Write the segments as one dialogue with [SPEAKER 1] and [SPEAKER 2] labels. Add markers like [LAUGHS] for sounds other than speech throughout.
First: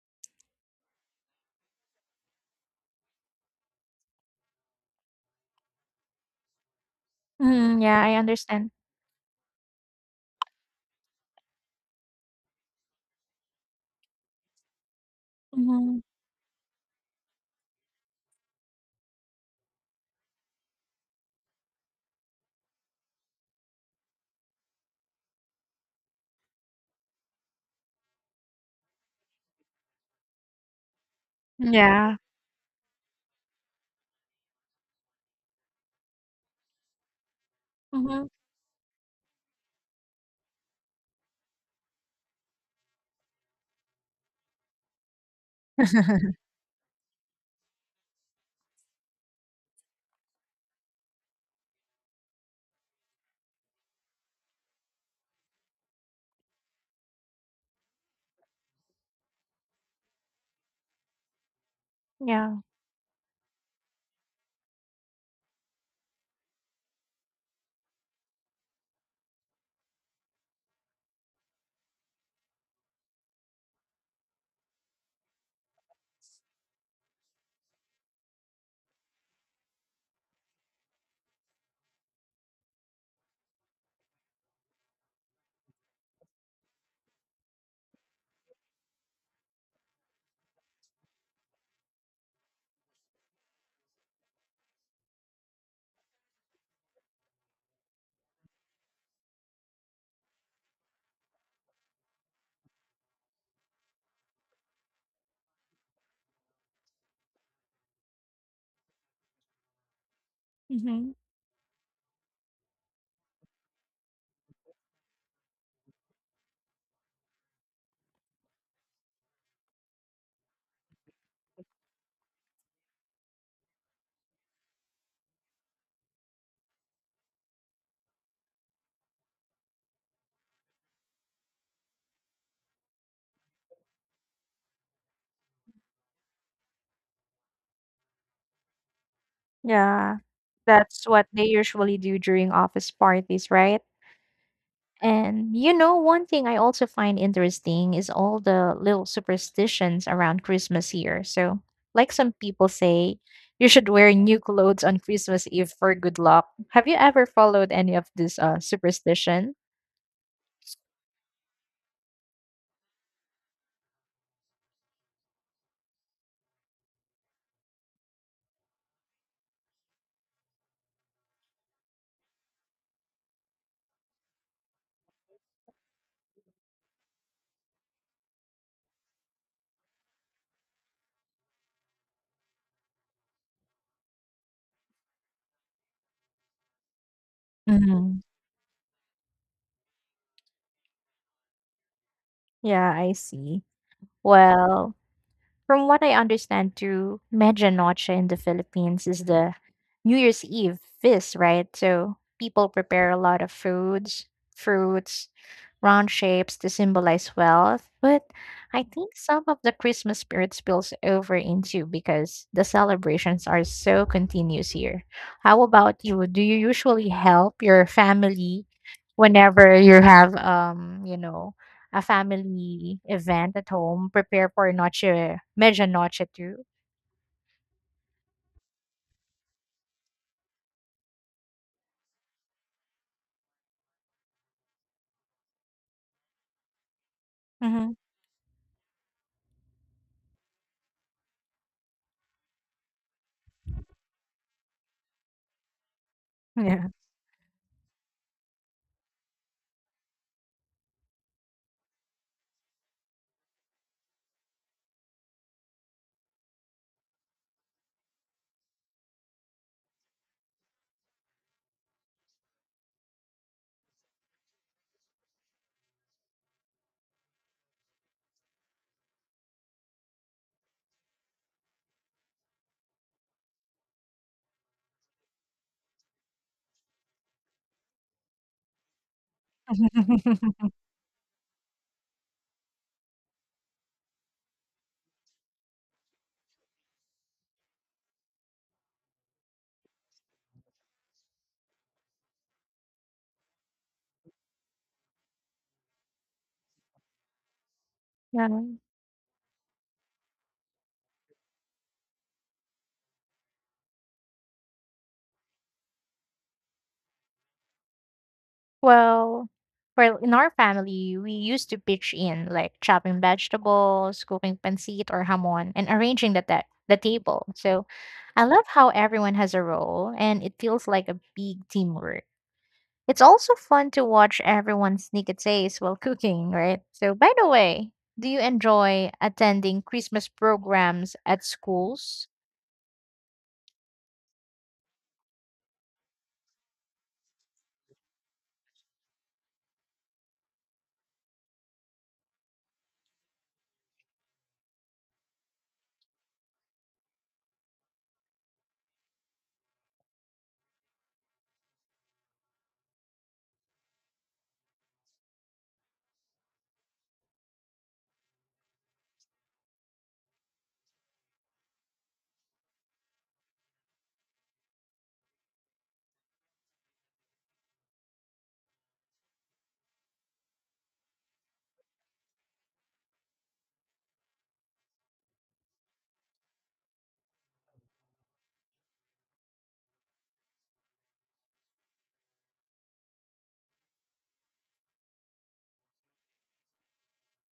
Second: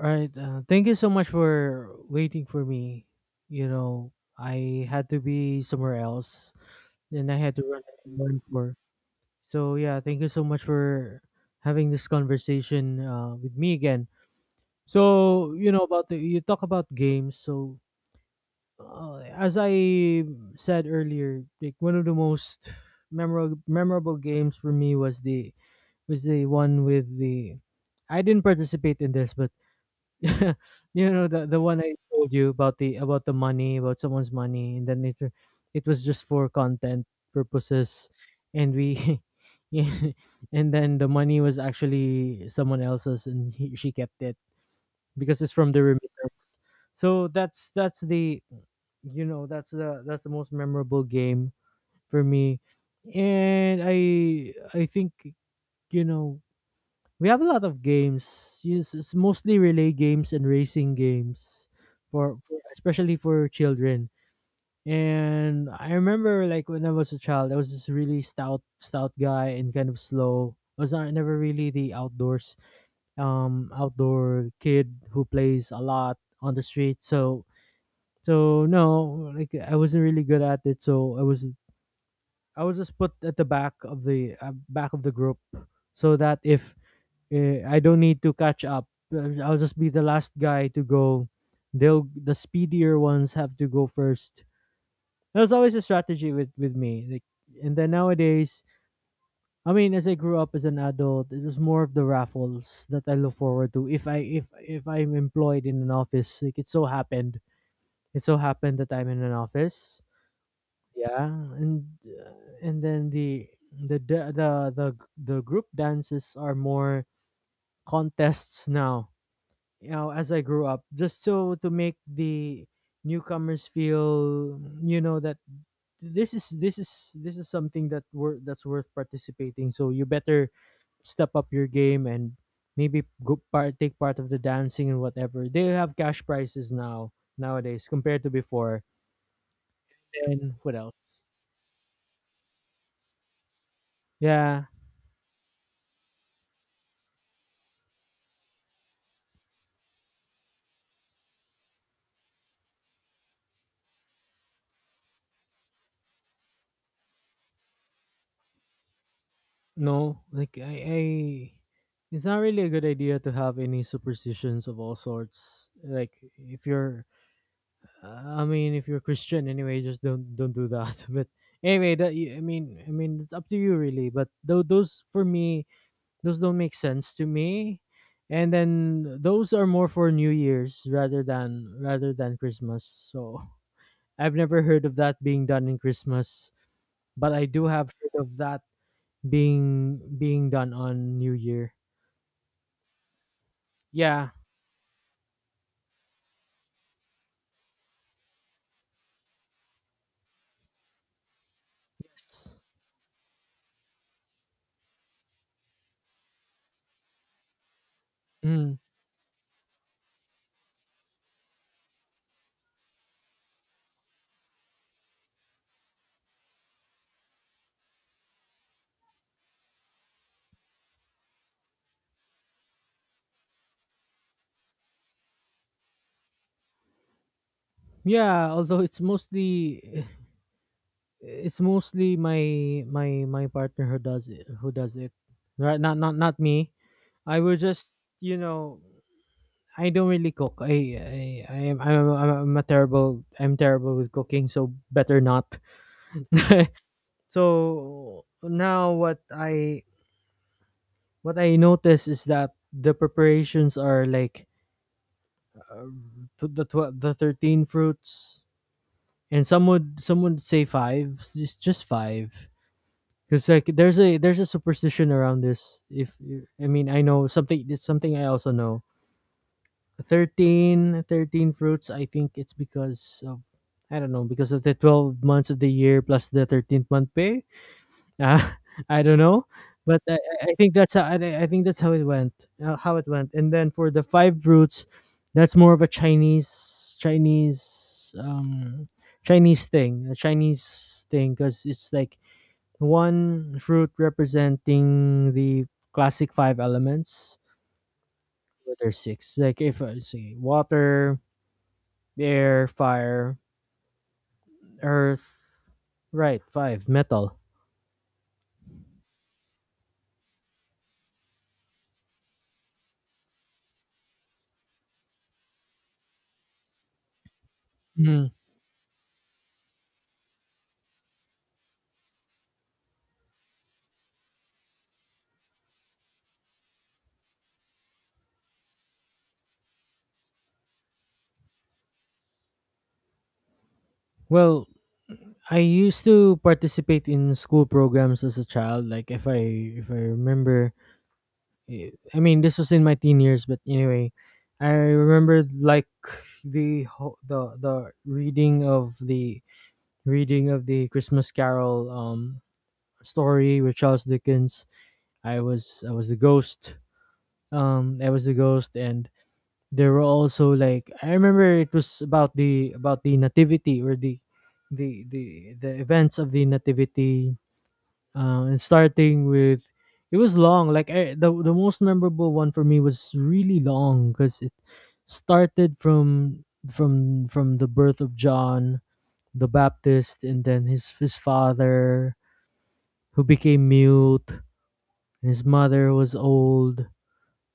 [SPEAKER 1] Right. Thank you so much for waiting for me. You know, I had to be somewhere else, and I had to run
[SPEAKER 2] Mhm, yeah, I
[SPEAKER 1] run
[SPEAKER 2] understand.
[SPEAKER 1] for. So yeah, thank you so much for having this conversation with me again. So you know
[SPEAKER 2] Mhm.
[SPEAKER 1] about the you talk about games. So as I said earlier, like, one of the most memorable games for me was the one with the. I didn't participate in this, but [LAUGHS] you know the one I
[SPEAKER 2] Yeah.
[SPEAKER 1] told you about, the about the money, about someone's money, and then it was just for content purposes,
[SPEAKER 2] Mhm.
[SPEAKER 1] and we [LAUGHS] yeah, and then the money was actually someone else's, and he, she kept it because it's from the remittance. So that's the that's the most memorable game for me. And I think you know we have a lot of games. Yes, it's mostly relay games and racing games
[SPEAKER 2] Yeah.
[SPEAKER 1] for especially for children. And I remember, like, when I was a child, I was this really stout guy and kind of slow. I was not, never really the outdoor kid who plays a lot on the street. So no, like, I wasn't really good at it. So I was just put at the back of the group, so that if I don't need to catch up. I'll just be the last guy to go. The speedier ones have to go first. That was always a strategy with me. Like, and then, nowadays, I mean, as I grew up as an adult, it was more of the raffles that I look forward to. If I'm employed in an office, like, it so happened that I'm in an office.
[SPEAKER 2] Mhm.
[SPEAKER 1] Yeah, and uh, and then the the the the, the group dances are more contests now, as I grew up, just so to make the newcomers feel, you know, that this is something that that's worth participating, so you better step up your game and maybe go part take part of the dancing, and whatever, they have cash prizes nowadays compared to before.
[SPEAKER 2] Yeah.
[SPEAKER 1] Then what
[SPEAKER 2] That's
[SPEAKER 1] else?
[SPEAKER 2] what they usually do during office parties, right?
[SPEAKER 1] Yeah.
[SPEAKER 2] And you know, one thing I also find interesting is all the little superstitions around Christmas here. So, like some people say, you should wear new clothes on Christmas Eve for good luck. Have you ever followed any of this superstition?
[SPEAKER 1] No, like, I it's not really a good idea to have any superstitions of all sorts, like, if you're, I mean, if you're a Christian anyway, just don't do that. [LAUGHS] But anyway, I mean, it's up to you, really. But though, those don't make sense to me. And then those are more for New Year's rather than Christmas. So [LAUGHS] I've never heard of that being done in Christmas, but I do have heard
[SPEAKER 2] Hmm.
[SPEAKER 1] of that being done on New Year.
[SPEAKER 2] Yeah, I see.
[SPEAKER 1] Yeah.
[SPEAKER 2] Well, from what I understand, through Medianoche in the Philippines is the New Year's Eve feast, right? So
[SPEAKER 1] Yes.
[SPEAKER 2] people prepare a lot of foods, fruits, round shapes to symbolize wealth. But
[SPEAKER 1] Mm.
[SPEAKER 2] I think some of the Christmas spirit spills over into because the celebrations are so continuous here. How about you? Do you usually help your family whenever you have you know, a family event at home, prepare for noche, medianoche too.
[SPEAKER 1] Yeah, although it's mostly my partner who does it. Right? Not me. I will
[SPEAKER 2] Mhm.
[SPEAKER 1] just, you know I don't really cook. I I am I'm, I I'm a terrible I'm terrible with cooking, so better not.
[SPEAKER 2] Yeah.
[SPEAKER 1] [LAUGHS] So now what I notice is that the preparations are like, uh, to the 13 fruits, and some would say five, just five. Because, like, there's a superstition around this. If you- I mean, I know something; it's something I also know. Thirteen fruits. I think it's because of, I don't know, because of the 12 months of the year plus the 13th month pay. Ah, [LAUGHS] I don't know, but I
[SPEAKER 2] [LAUGHS]
[SPEAKER 1] think that's how, I think that's how it went. How it went. And then, for the five fruits, that's more of a Chinese thing, because it's like one fruit representing the classic five elements.
[SPEAKER 2] Yeah.
[SPEAKER 1] But there's six. Like, if I say water, air, fire, earth. Right, five, metal.
[SPEAKER 2] Well, well, in our family, we used to pitch in, like chopping vegetables, cooking pancit or hamon, and arranging the table. So
[SPEAKER 1] Mhm.
[SPEAKER 2] I love how everyone has a role and it feels like a big teamwork. It's also fun to watch everyone sneak a taste while cooking, right? So, by the way, do you enjoy attending Christmas programs at schools?
[SPEAKER 1] Well, I used to participate in school programs as a child. Like, if I remember, I mean, this was in my teen years. But anyway, I remember, like, the ho- the reading of the reading of the Christmas Carol. Story with Charles Dickens. I was the ghost. I was the ghost, and there were also, like, I remember, it was about the, nativity, or the the events of the nativity. And starting with, it was long. Like, the most memorable one for me was really long because it started from the birth of John the Baptist, and then his father, who became mute, and his mother was old.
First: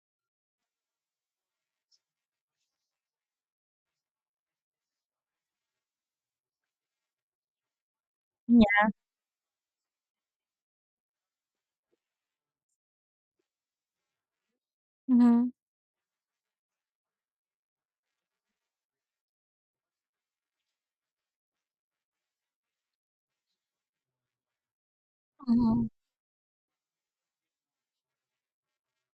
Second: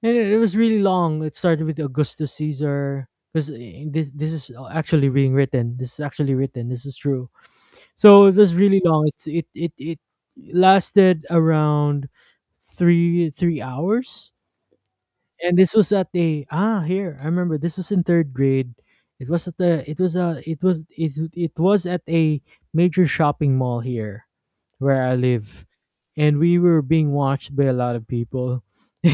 [SPEAKER 1] And it was really long. It started with Augustus Caesar, because this is, actually being written, this is actually written, this is true. So it was
[SPEAKER 2] Yeah.
[SPEAKER 1] really long. It lasted around three hours.
[SPEAKER 2] Hmm.
[SPEAKER 1] And this was at a ah here, I remember, this was in third grade. It was at the it was a it was It was at a major shopping mall here where I live,
[SPEAKER 2] Hmm.
[SPEAKER 1] and we were being watched by a lot of people. [LAUGHS]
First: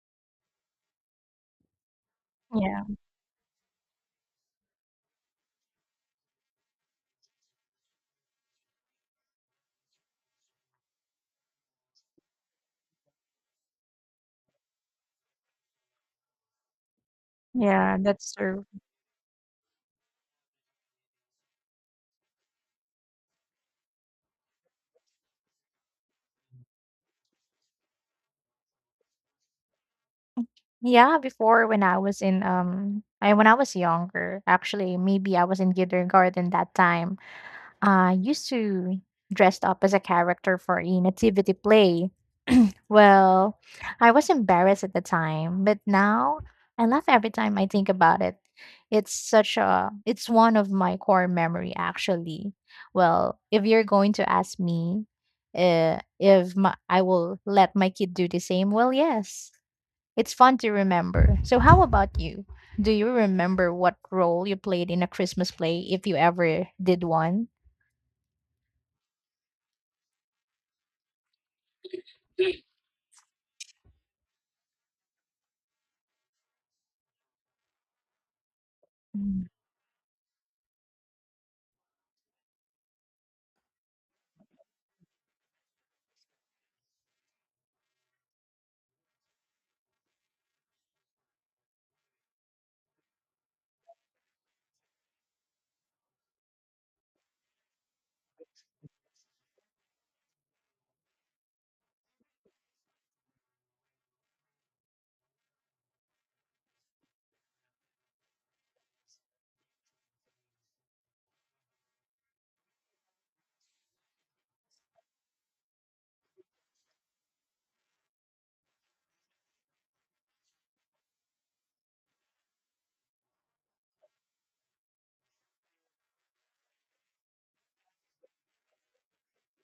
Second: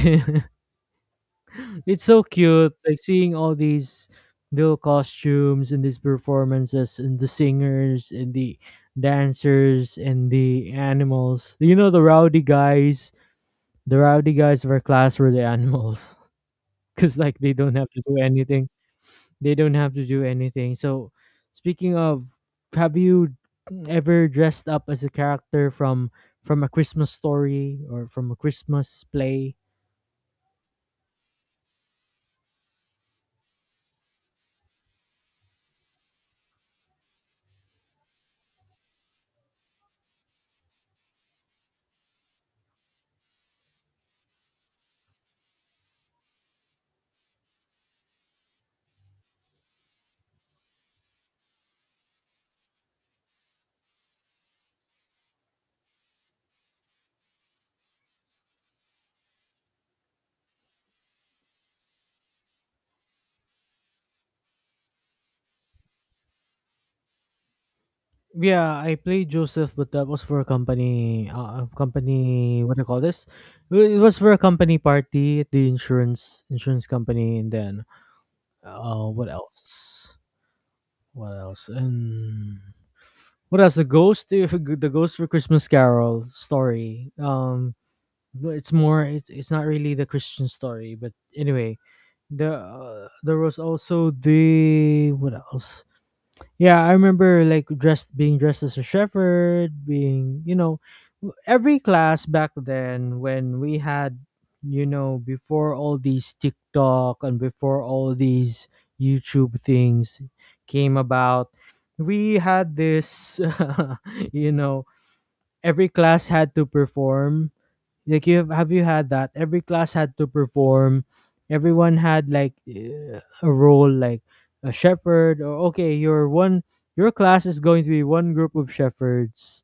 [SPEAKER 1] It's so cute,
[SPEAKER 2] Yeah.
[SPEAKER 1] like seeing all these little costumes and these performances, and the singers and the dancers and the animals. You know, the rowdy guys. The rowdy guys of our class were the animals [LAUGHS] because, like, they don't have
[SPEAKER 2] Yeah,
[SPEAKER 1] to do
[SPEAKER 2] that's true.
[SPEAKER 1] anything. They don't have to do anything. So, speaking of, have you ever dressed up as a character from, a Christmas story, or from a Christmas play?
[SPEAKER 2] Yeah, before when I was in I when I was younger, actually maybe I was in kindergarten that time. I used to dressed up as a character for a nativity play. Well, I was embarrassed at the time, but now I laugh every time I think about it. It's such a it's one of my core memory actually. Well, if you're going to ask me if my, I will let my kid do the same, well, yes. It's fun to remember. So how about you? Do you remember what role you played in a Christmas play if you ever did one?
[SPEAKER 1] Yeah, I played Joseph, but that was for a company, company. What do you call this? Well, it was for a company party at the insurance company, and then, what else? What else? And what else? The ghost, [LAUGHS] the ghost for Christmas Carol story. But it's more. It's not really the Christian story, but anyway, there was also the what else? Yeah, I remember, like, dressed being dressed as a shepherd, being, you know, every class back then, when we had, before all these TikTok and before all these YouTube things came about, we had this [LAUGHS] you know every class had to perform, like, have you had that? Every class had to perform. Everyone had, like, a role, like a shepherd. Or, okay, your class is going to be one group of shepherds.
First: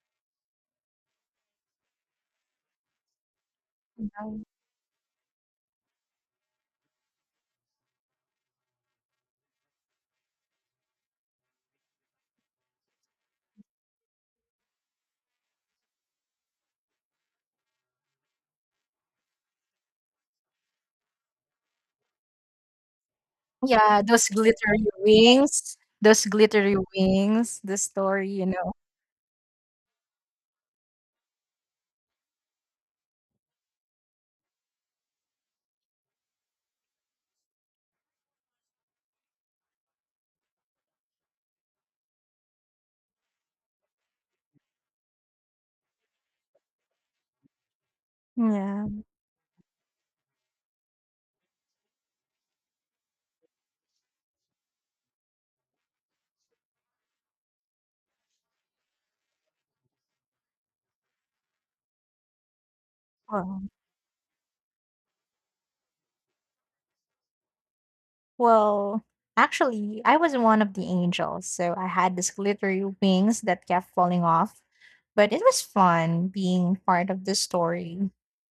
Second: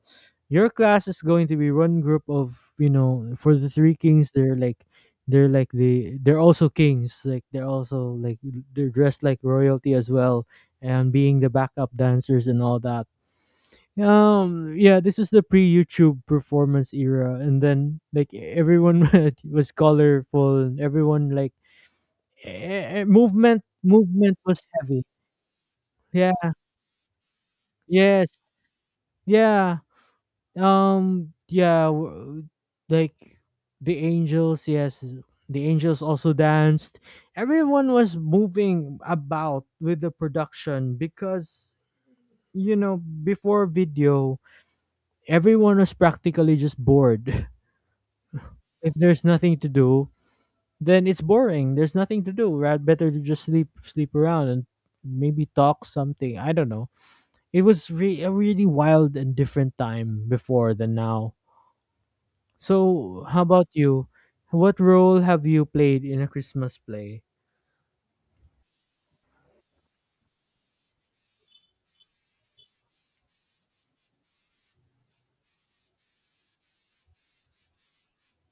[SPEAKER 1] Your class is going to be one group of, for the three kings. They're also kings. Like, they're dressed like royalty as well, and being the backup dancers and all that, yeah. This is the pre-YouTube performance era, and then, like, everyone [LAUGHS] was colorful, and everyone, like, movement
[SPEAKER 2] Yeah,
[SPEAKER 1] movement was heavy.
[SPEAKER 2] those
[SPEAKER 1] Yeah.
[SPEAKER 2] glittery wings, the
[SPEAKER 1] Yes.
[SPEAKER 2] story, you know.
[SPEAKER 1] Yeah. Yeah. Like, the angels. Yes. The angels also danced. Everyone was moving about with the production because, you know before video, everyone was practically just bored. [LAUGHS]
[SPEAKER 2] Yeah.
[SPEAKER 1] If there's nothing to do, then it's boring. There's nothing to do. Rather, better to just sleep around, and maybe talk something. I don't know. It was a really wild and different time before than now. So, how
[SPEAKER 2] Well,
[SPEAKER 1] about you? What role have you played in a Christmas play?
[SPEAKER 2] well, actually, I was one of the angels, so I had these glittery wings that kept falling off, but it was fun being part of the story,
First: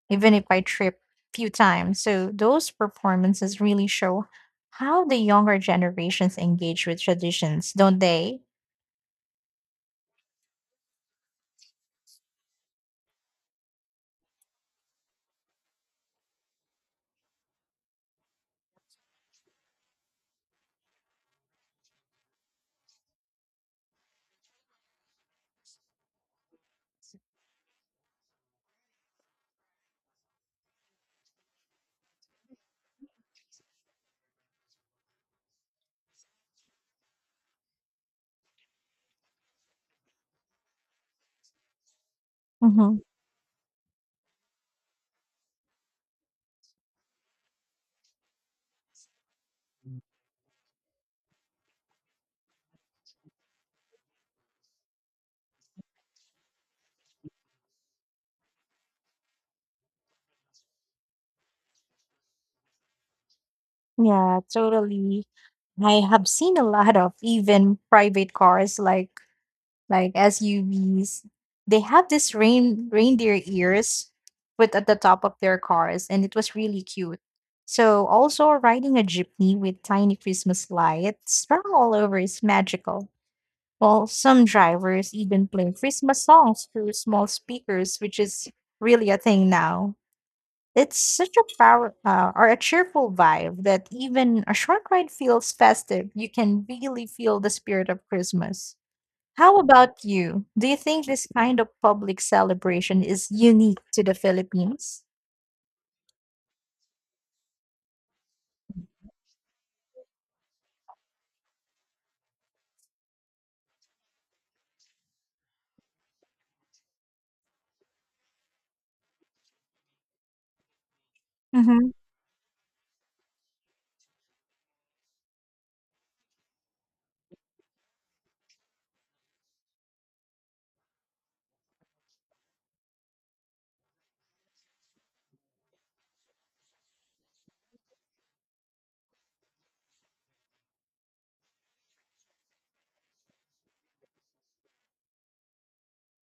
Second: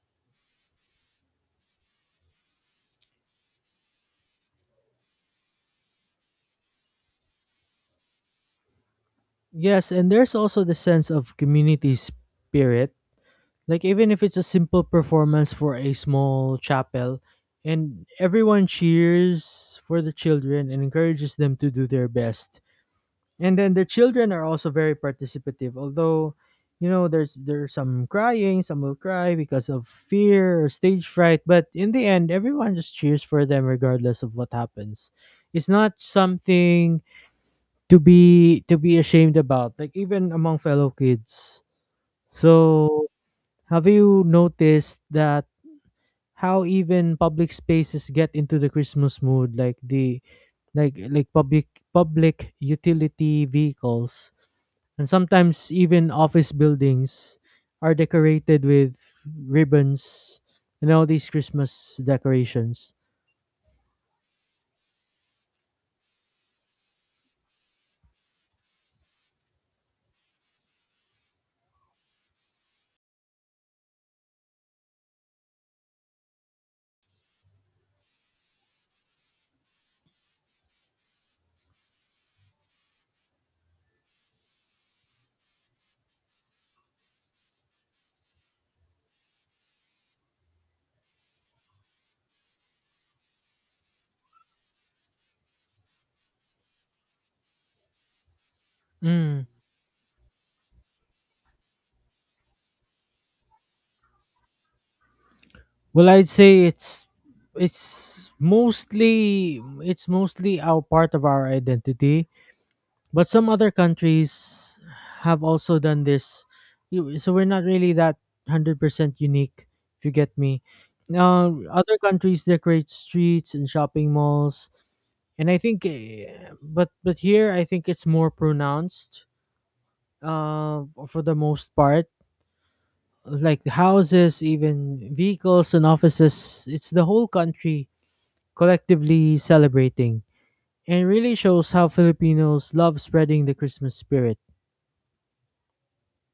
[SPEAKER 2] even if I tripped a few times. So those performances really show how the younger generations engage with traditions, don't they?
[SPEAKER 1] Yes, and there's also the sense of community spirit. Like, even if it's a simple performance for a small chapel, and everyone cheers for the children and encourages them to do their best. And then the children are also very participative, although, there's some crying, some will cry because of fear or stage fright, but in the end, everyone just cheers for them regardless of what happens. It's not something to be ashamed about, like, even among fellow kids.
[SPEAKER 2] Mhm.
[SPEAKER 1] So, have you noticed that how even public spaces get into the Christmas mood, like the like public public utility vehicles, and sometimes even office buildings, are decorated with ribbons, and all these Christmas decorations.
[SPEAKER 2] Yeah, totally. I have seen a lot of even private cars like SUVs. They have this rain reindeer ears put at the top of their cars, and it was really cute. So also riding a jeepney with tiny Christmas lights spread all over is magical. Well, some drivers even play Christmas songs through small speakers, which is really a thing now. It's such a power or a cheerful vibe that even a short ride feels festive. You can really feel the spirit of Christmas.
[SPEAKER 1] Mm.
[SPEAKER 2] How about you? Do you think this kind of public celebration is unique to the Philippines?
[SPEAKER 1] Well, I'd say it's mostly it's mostly our part of our identity, but some other countries have also done this. So we're not really that 100% unique, if you get me. Now,
[SPEAKER 2] Mm-hmm.
[SPEAKER 1] other countries decorate streets and shopping malls, and I think, but here I think it's more pronounced. For the most part, like the houses, even vehicles and offices, it's the whole country collectively celebrating, and it really shows how Filipinos love spreading the Christmas spirit.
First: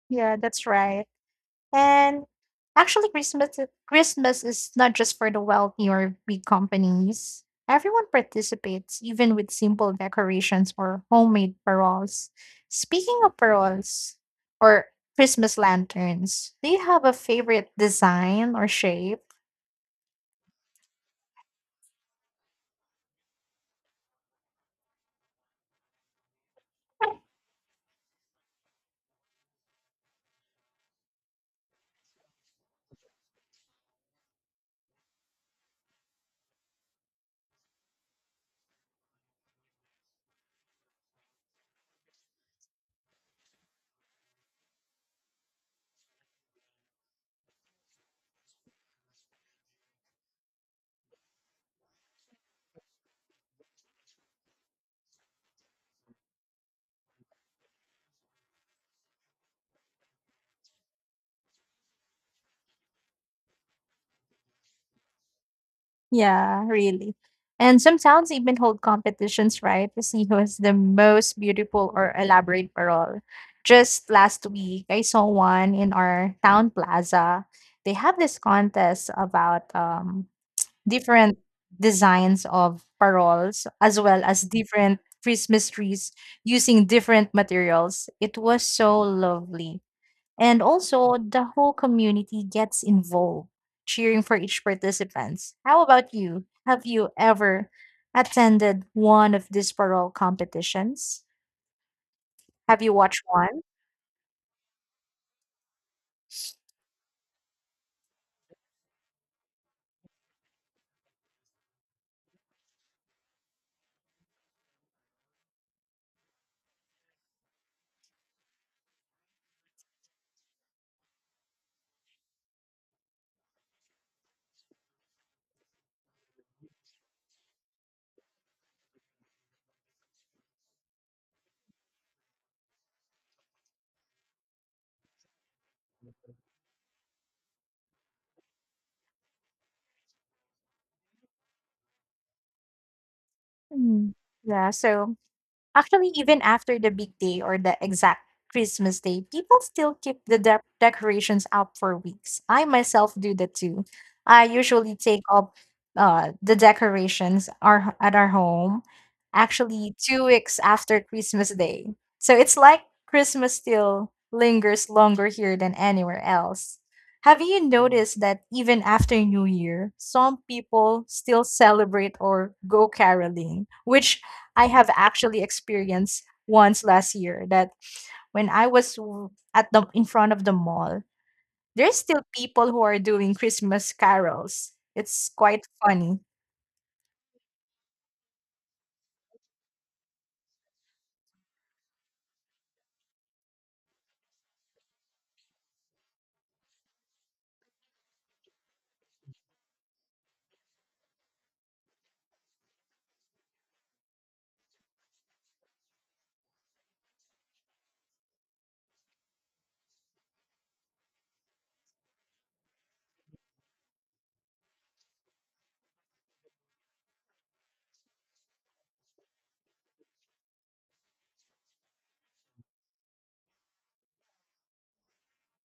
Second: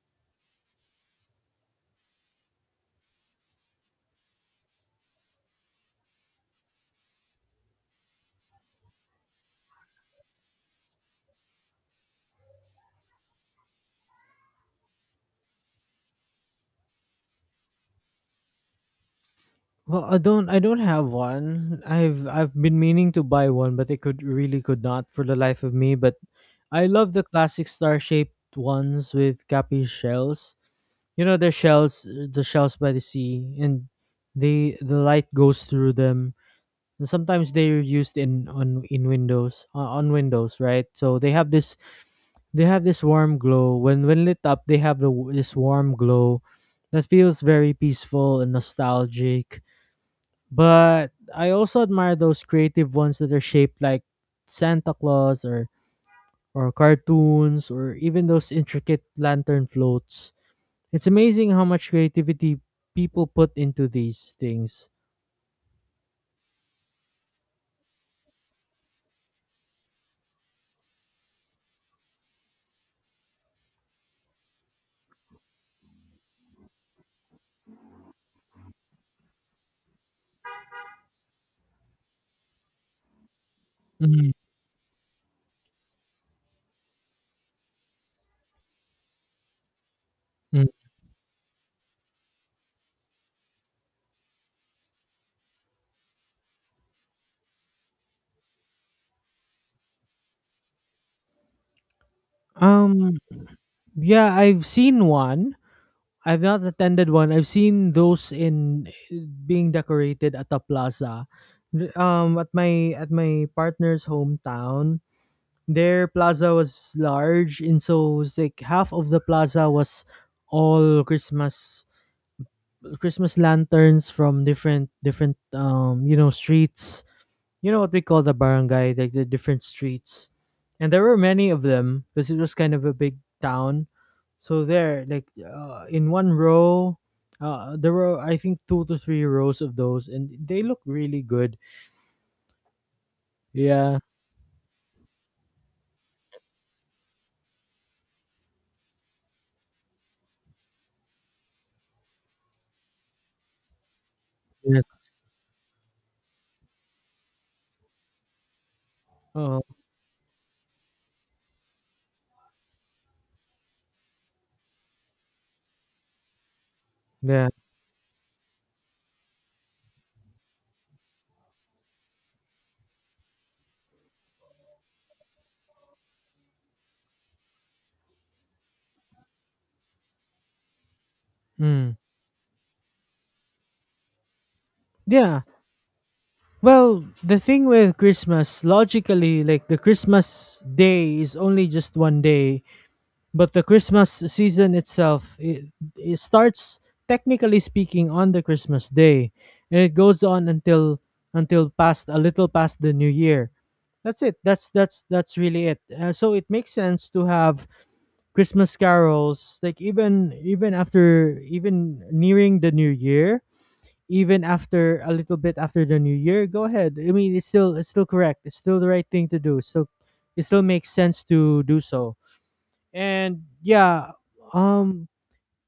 [SPEAKER 2] Yeah, that's right. And actually, Christmas is not just for the wealthy or big companies. Everyone participates, even with simple decorations or homemade paroles. Speaking of paroles or Christmas lanterns, do you have a favorite design or shape?
[SPEAKER 1] Well, I don't have one. I've been meaning to buy one, but I could not for the life of me. But I love the classic star shaped ones with cappy shells. You know the shells by the sea, and the light goes through them. And sometimes they are used in on in windows, on windows, right? So they have this warm glow when lit up. They have this warm glow that feels very peaceful and nostalgic. But I also admire those creative ones that are shaped like Santa Claus or cartoons or even those intricate lantern floats. It's amazing how much creativity people put into these things.
[SPEAKER 2] Yeah, really. And some towns even hold competitions, right, to see who is the most beautiful or elaborate parole. Just last week, I saw one in our town plaza. They have this contest about different designs of paroles as well
[SPEAKER 1] Mhm.
[SPEAKER 2] as different Christmas trees using different materials. It was so lovely. And
[SPEAKER 1] Mm.
[SPEAKER 2] also, the whole community gets involved, cheering for each participants. How about you? Have you ever attended one of these parole competitions? Have you
[SPEAKER 1] Um,
[SPEAKER 2] watched one?
[SPEAKER 1] yeah, I've seen one. I've not attended one. I've seen those in being decorated at a plaza. At my partner's hometown, their plaza was large, and so it's like half of the plaza was all Christmas lanterns from different you know streets. You know what we call the barangay, like the different streets. And there were many of them because it was kind of a big town. So there, like in one row, there were I think two to three rows of those, and they look really good. Yeah.
[SPEAKER 2] Mm. Yeah, so actually, even after the big day or the exact Christmas day, people still keep the decorations up for weeks. I myself do that too. I
[SPEAKER 1] Yes.
[SPEAKER 2] usually take up the decorations at our home
[SPEAKER 1] Oh,
[SPEAKER 2] actually 2 weeks after Christmas day. So it's like Christmas still lingers longer here than anywhere else. Have
[SPEAKER 1] yeah.
[SPEAKER 2] you noticed that even after New Year, some people still celebrate or go caroling, which I have actually experienced once last year that when I was at the in front of the mall,
[SPEAKER 1] Mm.
[SPEAKER 2] there's still people who are doing Christmas carols. It's
[SPEAKER 1] Yeah.
[SPEAKER 2] quite funny.
[SPEAKER 1] Well, the thing with Christmas, logically, like the Christmas day is only just one day, but the Christmas season itself, it starts technically speaking on the Christmas day, and it goes on until past a little past the New Year. That's it. That's really it. So it makes sense to have Christmas carols, like even nearing the New Year, even after a little bit after the New Year. Go ahead. I mean, it's still correct. It's still the right thing to do. So it still makes sense to do so. And yeah. um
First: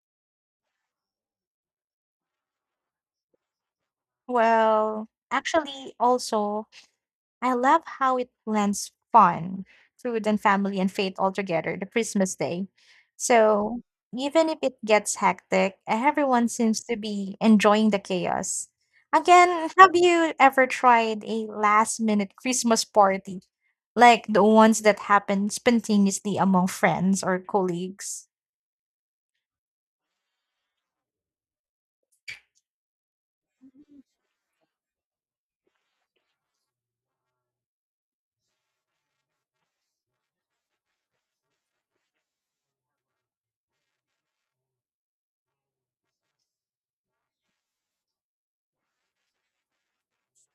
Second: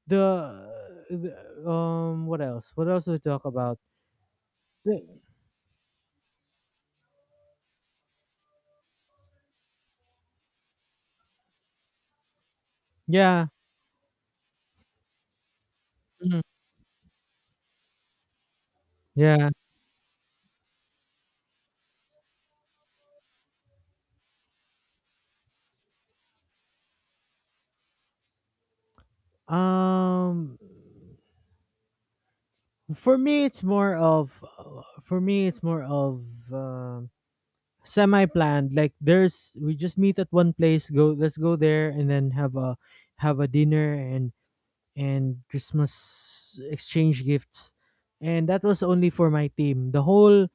[SPEAKER 1] the, the what else do we talk about?
[SPEAKER 2] Well,
[SPEAKER 1] The-
[SPEAKER 2] actually also I love how it blends fun, food, and family and faith all together the Christmas day.
[SPEAKER 1] yeah.
[SPEAKER 2] So even if it gets hectic,
[SPEAKER 1] Mhm,
[SPEAKER 2] everyone seems to be enjoying the chaos.
[SPEAKER 1] yeah.
[SPEAKER 2] Again, have you ever tried a last minute Christmas party? Like the ones that happen spontaneously among friends or colleagues?
[SPEAKER 1] um for me it's more of, um semi planned. Like there's we just meet at one place, go, let's go there, and then have a dinner and Christmas exchange gifts. And that was only for my team. The whole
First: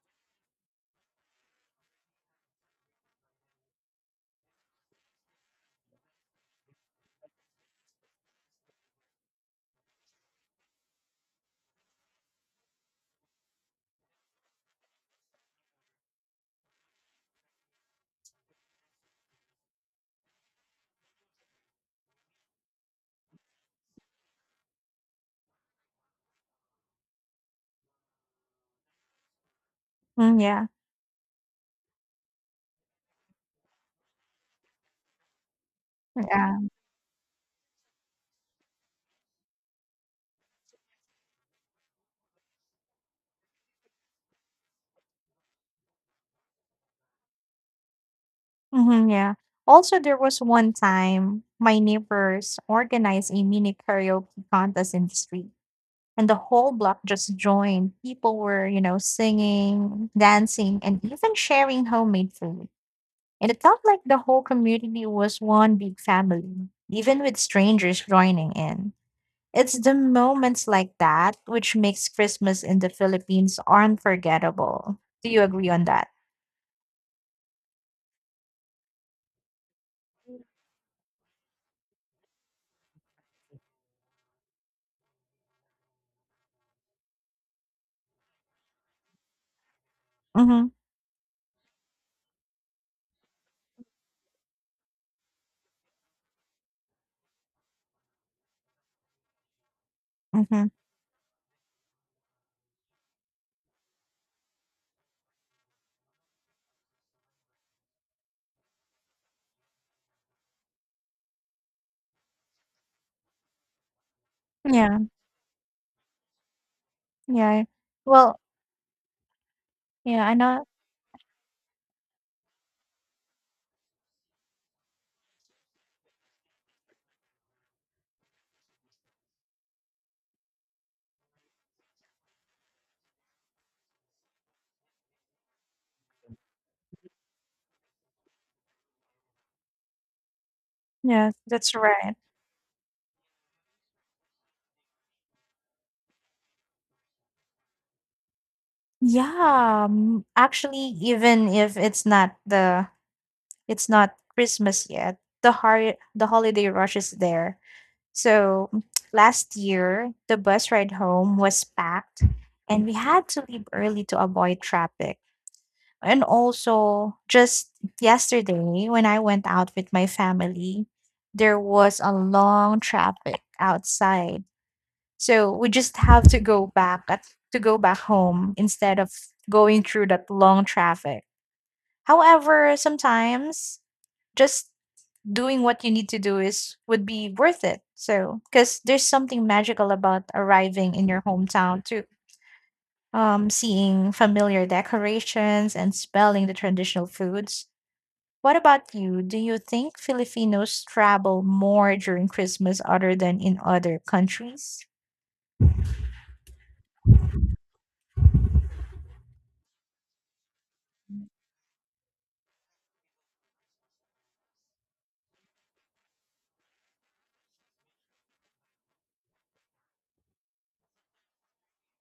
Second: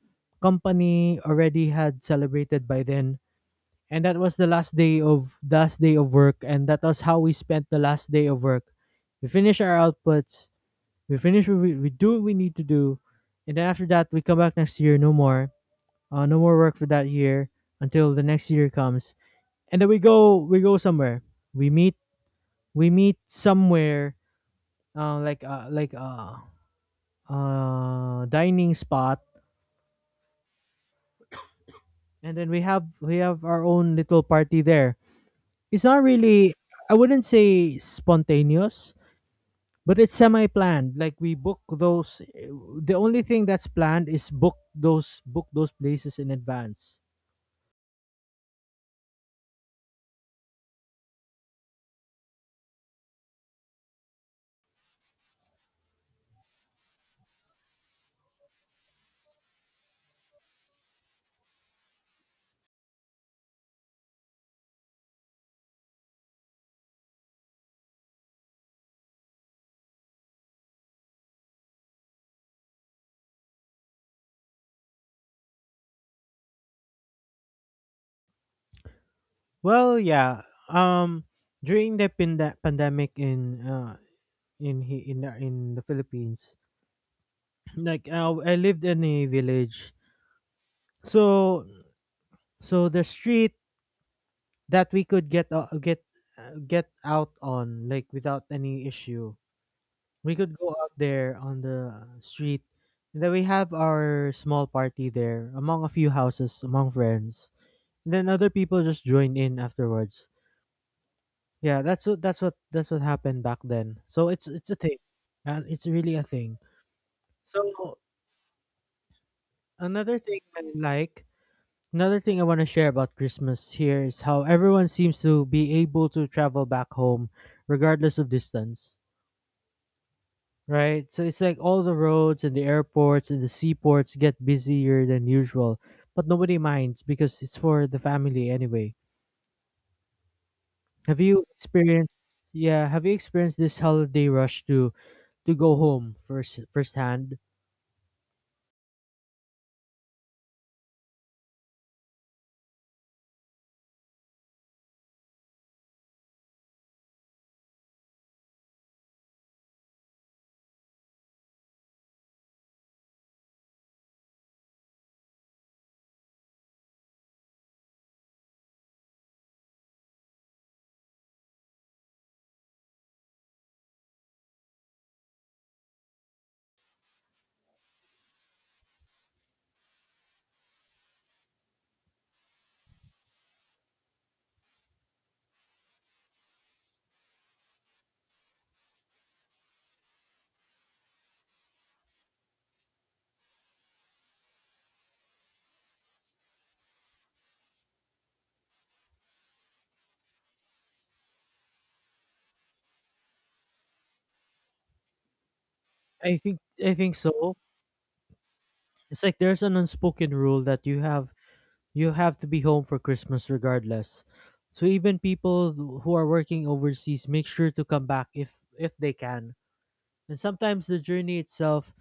[SPEAKER 1] company already had celebrated by then. And that was the last day of work and that was how we spent the last day of work. We finish our outputs, we finish what we do what we need to do, and then after that we come back next year, no more. No more work for that year until the next year comes. And then we go somewhere. We meet we meet somewhere, uh, like uh, like uh, dining spot,
[SPEAKER 2] Mm, yeah,
[SPEAKER 1] and then we have our own little party there. It's not really,
[SPEAKER 2] yeah,
[SPEAKER 1] I wouldn't say spontaneous, but it's semi planned. Like we book those, the only thing that's planned is book those places in advance.
[SPEAKER 2] hmm, yeah. Also, there was one time my neighbors organized a mini karaoke contest in the street and the whole block just joined. People were, you know, singing, dancing, and even sharing homemade food. And it felt like the whole community was one big family, even with strangers joining in. It's the moments like that which makes Christmas in the Philippines unforgettable. Do you agree on that?
[SPEAKER 1] Well yeah. um During the pandemic in, in the Philippines, [CLEARS THROAT] like I lived in a village.
[SPEAKER 2] Mm-hmm.
[SPEAKER 1] So the street that we could get out on, like without any issue. We could
[SPEAKER 2] Mm-hmm.
[SPEAKER 1] go out there on the street, and then we have our small party there among a few houses, among friends. And then other people just join in afterwards. Yeah, that's what that's what happened back then. So it's a thing,
[SPEAKER 2] Yeah.
[SPEAKER 1] and it's really a thing.
[SPEAKER 2] Yeah.
[SPEAKER 1] So
[SPEAKER 2] Well,
[SPEAKER 1] another
[SPEAKER 2] yeah, I
[SPEAKER 1] thing I
[SPEAKER 2] know.
[SPEAKER 1] like, another thing I want to share about Christmas here is how everyone seems to be able to travel back home regardless of distance. Right. So it's like all the roads and the airports and the seaports get busier than usual, but nobody minds because it's for the family anyway. Have
[SPEAKER 2] Yeah,
[SPEAKER 1] you
[SPEAKER 2] that's right.
[SPEAKER 1] experienced Yeah, have you experienced this holiday rush to go home firsthand?
[SPEAKER 2] Yeah, actually, even if it's not the. It's not Christmas yet. The the holiday rush is there. So [TSK] last year, the bus ride home was packed and we had to leave early to avoid traffic. And also, just yesterday when I went out with my family, there was a long traffic outside. So we just have to go back home instead of going through that long traffic. However, sometimes just doing what you need to do is would be worth it. So, because there's something magical about arriving in your hometown too. Seeing familiar decorations and smelling the traditional foods. What about you? Do you think Filipinos travel more during Christmas other than in other countries?
[SPEAKER 1] I think I think so. It's like there's an unspoken rule that you have to be home for Christmas regardless. So even people who are working overseas make sure to come back if they can. And sometimes the journey itself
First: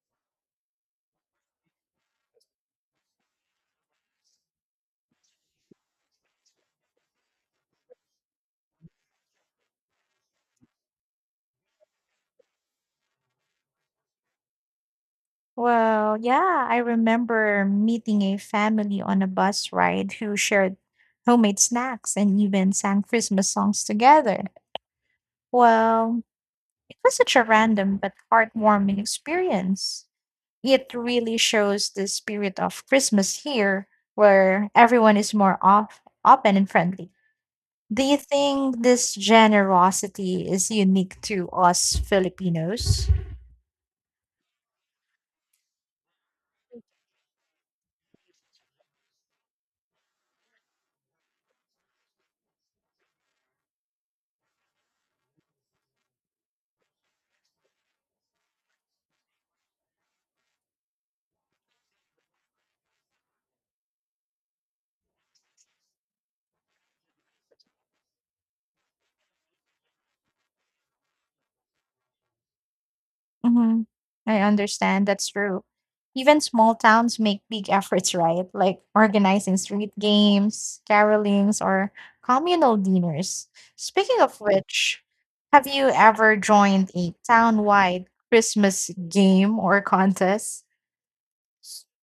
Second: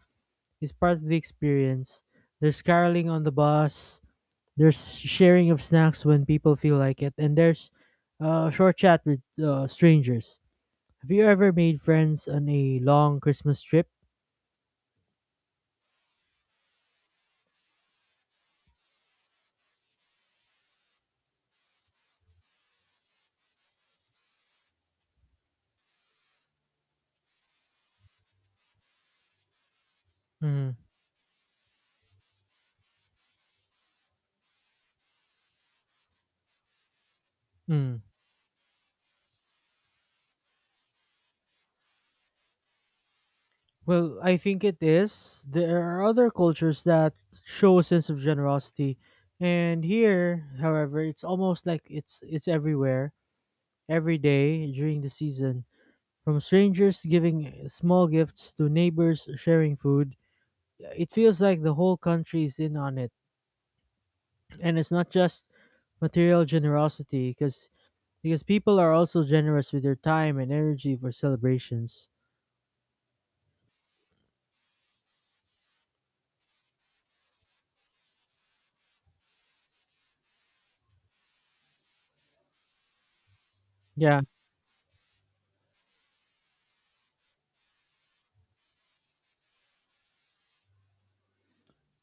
[SPEAKER 1] is part of the experience. There's caroling on the bus, there's sharing of snacks when people feel like it, and there's a short chat with strangers. Have you ever made friends on a long Christmas trip?
[SPEAKER 2] Well, yeah, I remember meeting a family on a bus ride who shared homemade snacks and even sang Christmas songs together. Well, it was such a random but heartwarming experience.
[SPEAKER 1] Mm.
[SPEAKER 2] It really shows the spirit of Christmas here, where everyone is more off, open and friendly.
[SPEAKER 1] Mm.
[SPEAKER 2] Do you think this generosity is unique to us Filipinos?
[SPEAKER 1] Well, I think it is. There are other cultures that show a sense of generosity, and here, however, it's almost like it's everywhere, every day during the season. From strangers giving small gifts to neighbors sharing food, it feels like the whole country is in on it, and it's not just material generosity, because people are also generous with their time and energy for celebrations.
[SPEAKER 2] Mhm. I understand. That's true. Even small towns make big efforts, right? Like organizing street games, carolings, or communal dinners. Speaking
[SPEAKER 1] Yeah.
[SPEAKER 2] of which, have you ever joined a town-wide Christmas game or contest?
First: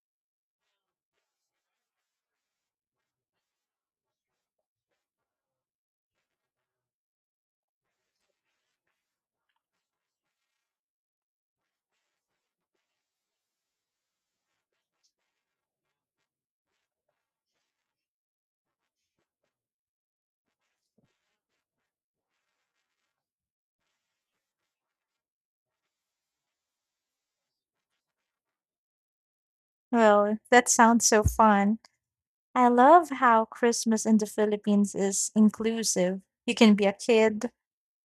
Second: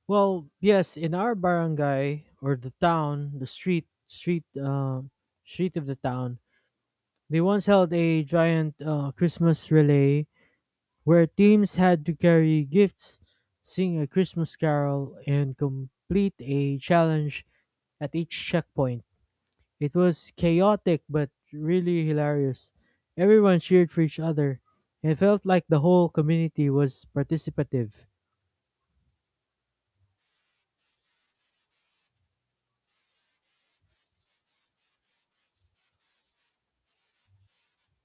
[SPEAKER 1] Well yes, in our barangay, or the town, the street, street of the town, they once held a giant Christmas relay where teams had to carry gifts, sing a Christmas carol, and complete a challenge at each checkpoint. It was chaotic but really hilarious. Everyone cheered for each other and felt like the whole community was participative.
[SPEAKER 2] Well, that sounds so fun. I love how Christmas in the Philippines is inclusive. You can be a kid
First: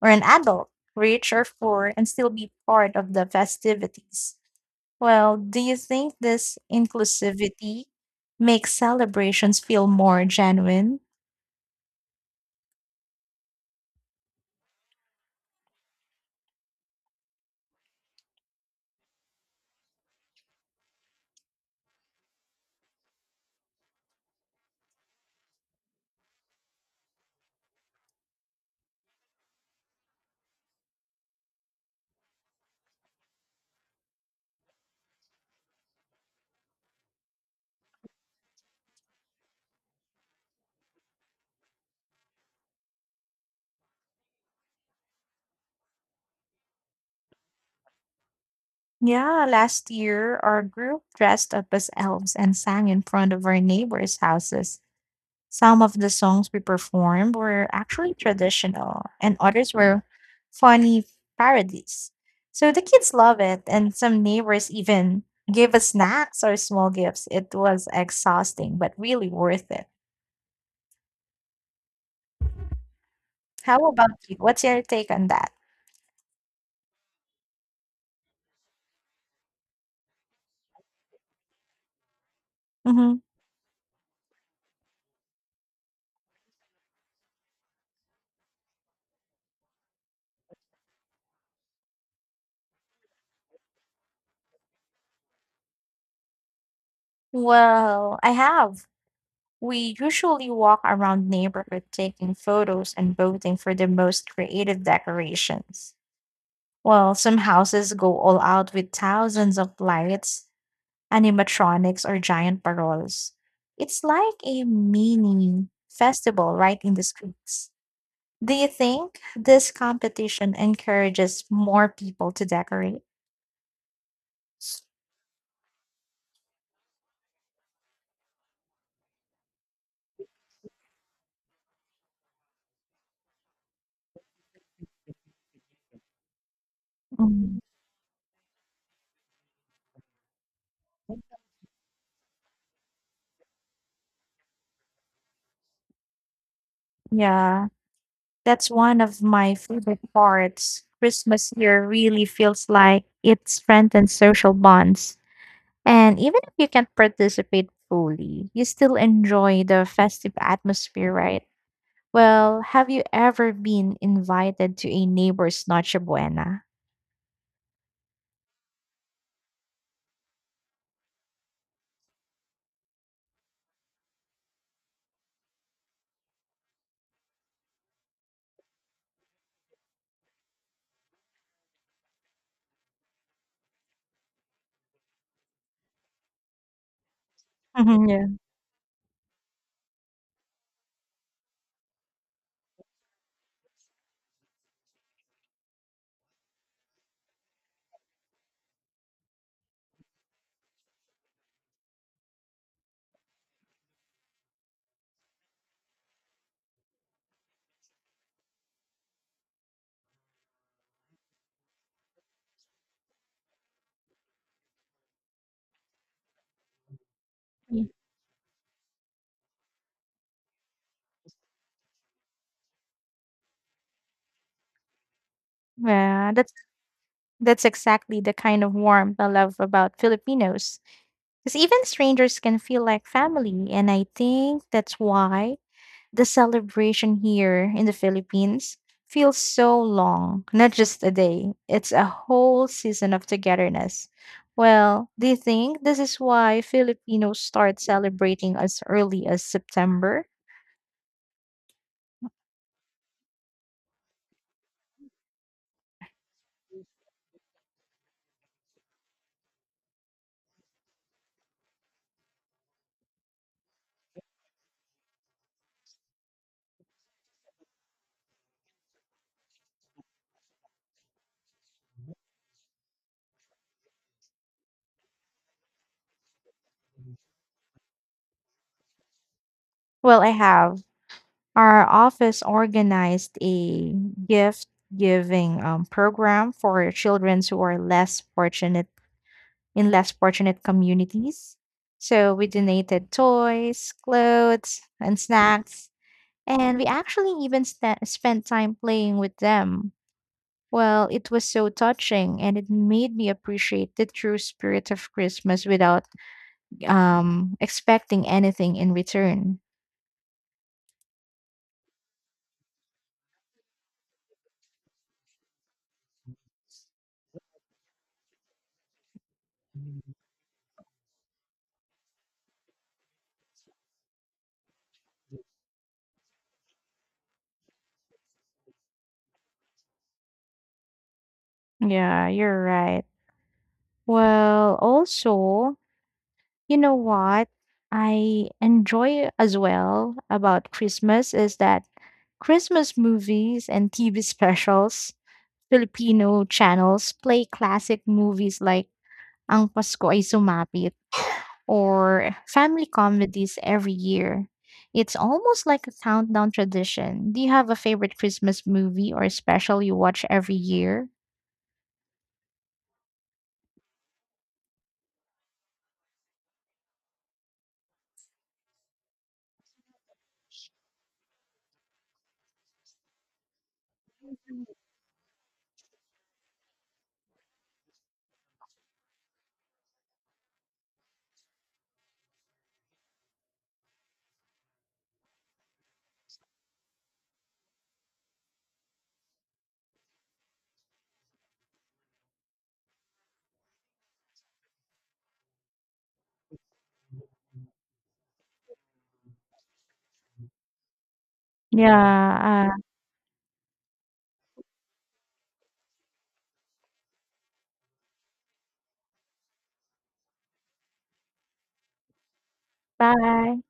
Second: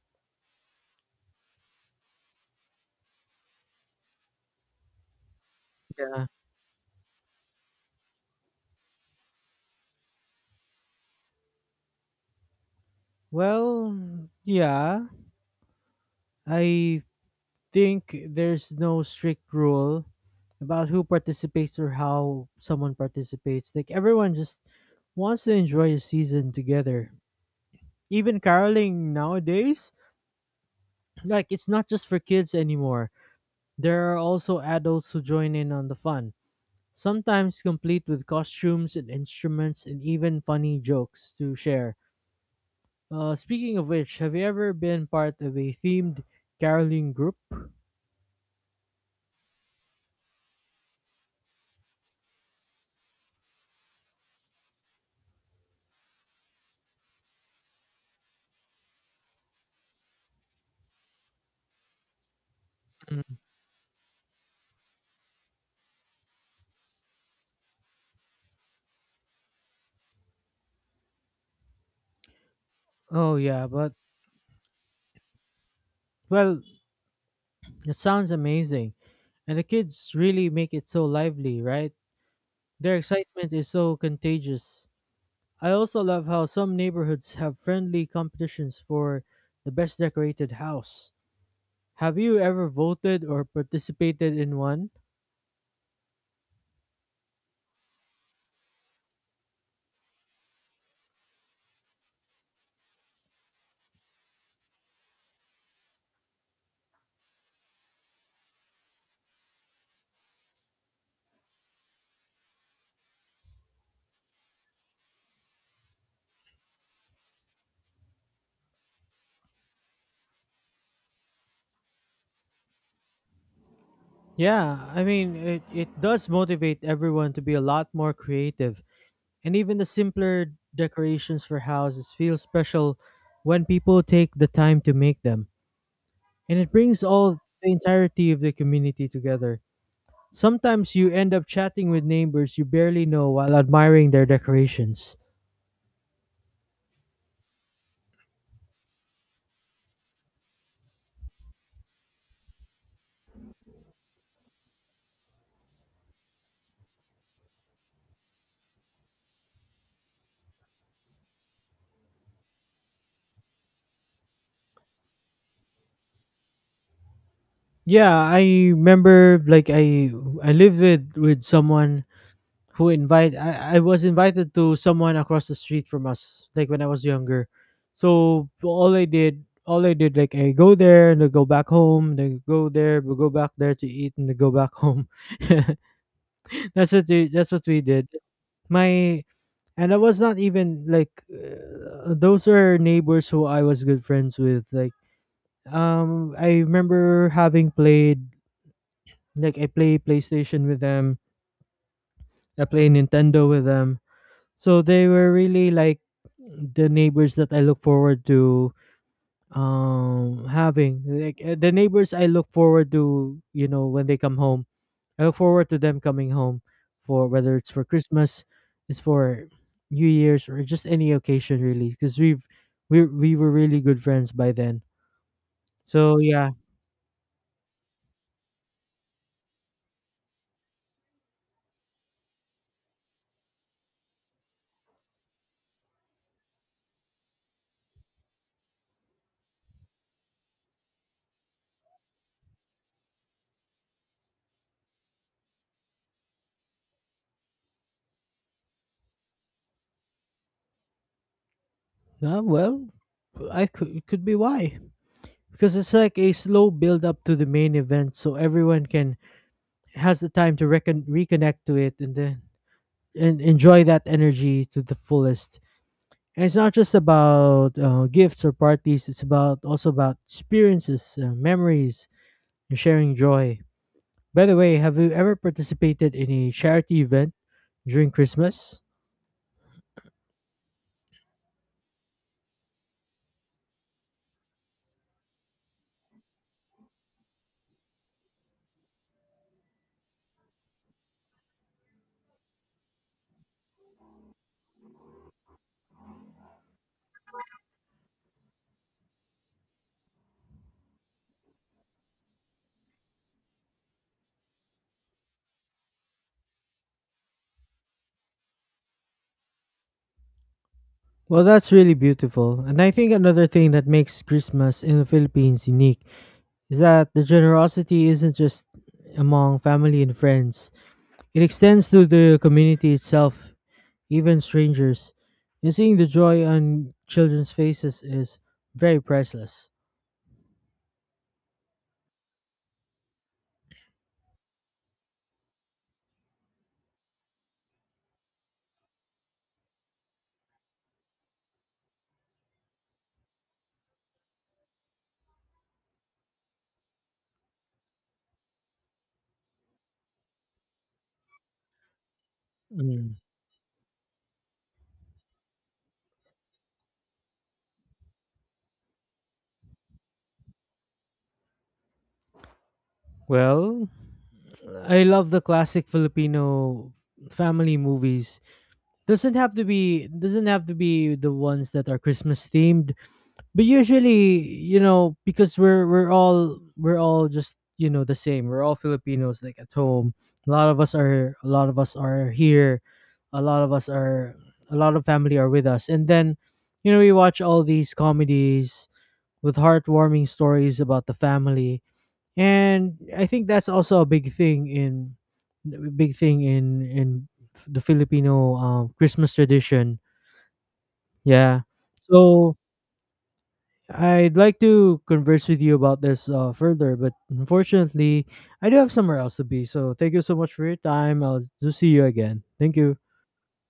[SPEAKER 2] or an adult, rich or poor, and still be part of the festivities. Well, do you think this inclusivity makes celebrations feel more genuine?
[SPEAKER 1] Well, yeah, I think there's no strict rule about who participates or how someone participates. Like everyone just wants to enjoy a season together. Even caroling nowadays, like it's not just for kids anymore. There are also adults who join in on the fun, sometimes complete with costumes and instruments and even funny jokes to share. Speaking of which, have you ever been part of a themed caroling group?
[SPEAKER 2] Yeah, last year our group dressed up as elves and sang in front of our neighbors' houses. Some of the songs we performed were actually traditional, and others were funny parodies. So the kids
[SPEAKER 1] Mm.
[SPEAKER 2] love it, and some neighbors even gave us snacks or small gifts. It was exhausting, but really worth it.
[SPEAKER 1] Oh yeah,
[SPEAKER 2] How
[SPEAKER 1] but
[SPEAKER 2] about you? What's your take on that?
[SPEAKER 1] well, it sounds amazing, and the kids really make it so lively, right? Their
[SPEAKER 2] Mm-hmm.
[SPEAKER 1] excitement is so contagious. I also love how some neighborhoods have friendly competitions for the best decorated house. Have you ever voted or participated in one?
[SPEAKER 2] Well, I have. We usually walk around neighborhood taking photos and voting for the most creative decorations. Well, some houses go all out with thousands of lights, animatronics, or giant paroles. It's like a mini festival right in the streets. Do you think this competition encourages more people to decorate?
[SPEAKER 1] Yeah, I mean, it does motivate everyone to be a lot more creative. And even the simpler decorations for houses feel special when people take the time to make them. And it brings all
[SPEAKER 2] Mm.
[SPEAKER 1] the entirety of the community together. Sometimes you end up chatting with neighbors you barely know while admiring their decorations.
[SPEAKER 2] Yeah, that's one of my favorite parts. Christmas here really feels like it strengthens social bonds. And even if you can't participate fully, you still enjoy the festive atmosphere, right? Well, have you ever been invited to a neighbor's Noche Buena?
[SPEAKER 1] Yeah, I remember, like I lived with someone who invite I was invited to someone across the street from us, like when I was younger. So all I did, like I go there and then go back home, then go there, we go back there to eat, and then go back home. [LAUGHS] That's what that's what we did.
[SPEAKER 2] Mhm, yeah.
[SPEAKER 1] My And I was not even like, those are neighbors who I was good friends with, like, I remember having played, like I play PlayStation with them, I play Nintendo with them. So they were really like the neighbors that I look forward to, having, like, the neighbors I look forward to, you know, when they come home. I look forward to them coming home, for whether it's for Christmas, it's for New Year's, or just any occasion, really, because we've we were really good friends by then. So
[SPEAKER 2] Yeah,
[SPEAKER 1] yeah.
[SPEAKER 2] that's exactly the kind of warmth I love about Filipinos. Because even strangers can feel like family. And I think that's why the celebration here in the Philippines feels so long, not just a day, it's a whole season of togetherness. Well, do you think this is why Filipinos start celebrating as early as September?
[SPEAKER 1] Well, I could it could be why, because it's like a slow build up to the main event, so everyone can has the time to reconnect to it and then and enjoy that energy to the fullest. And it's not just about gifts or parties. It's about, also about, experiences, memories, and sharing joy. By the way, have you ever participated in a charity event during Christmas?
[SPEAKER 2] Well, I have. Our office organized a gift giving program for children who are less fortunate in less fortunate communities. So we donated toys, clothes, and snacks, and we actually even spent time playing with them. Well, it was so touching and it made me appreciate the true spirit of Christmas without expecting anything in return.
[SPEAKER 1] Well, that's really beautiful. And I think another thing that makes Christmas in the Philippines unique is that the generosity isn't just among family and friends. It extends to the community itself, even strangers, and seeing the joy on children's faces is very priceless.
[SPEAKER 2] Yeah, you're right. Well, also, you know what I enjoy as well about Christmas is that Christmas movies and TV [LAUGHS] specials, Filipino channels play classic movies like Ang Pasko Ay Sumapit or family
[SPEAKER 1] Mm.
[SPEAKER 2] comedies every year. It's almost like a countdown tradition. Do you have a favorite Christmas movie or special you watch every year?
[SPEAKER 1] Well, I love the classic Filipino family movies. Doesn't have to be, the ones that are Christmas themed. But usually, you know, because we're all, just, you know, the same. We're all Filipinos, like at home. A lot of us are, here. A lot of us are a lot of family are with us, and then you know we watch all these comedies with heartwarming stories about the family, and I think that's also a big thing in in the Filipino, Christmas tradition. Yeah.
[SPEAKER 2] Yeah.
[SPEAKER 1] So I'd like to converse with you about this, further, but unfortunately, I do have somewhere else to be. So thank you so much for your time. I'll do see you again. Thank you.
[SPEAKER 2] Bye.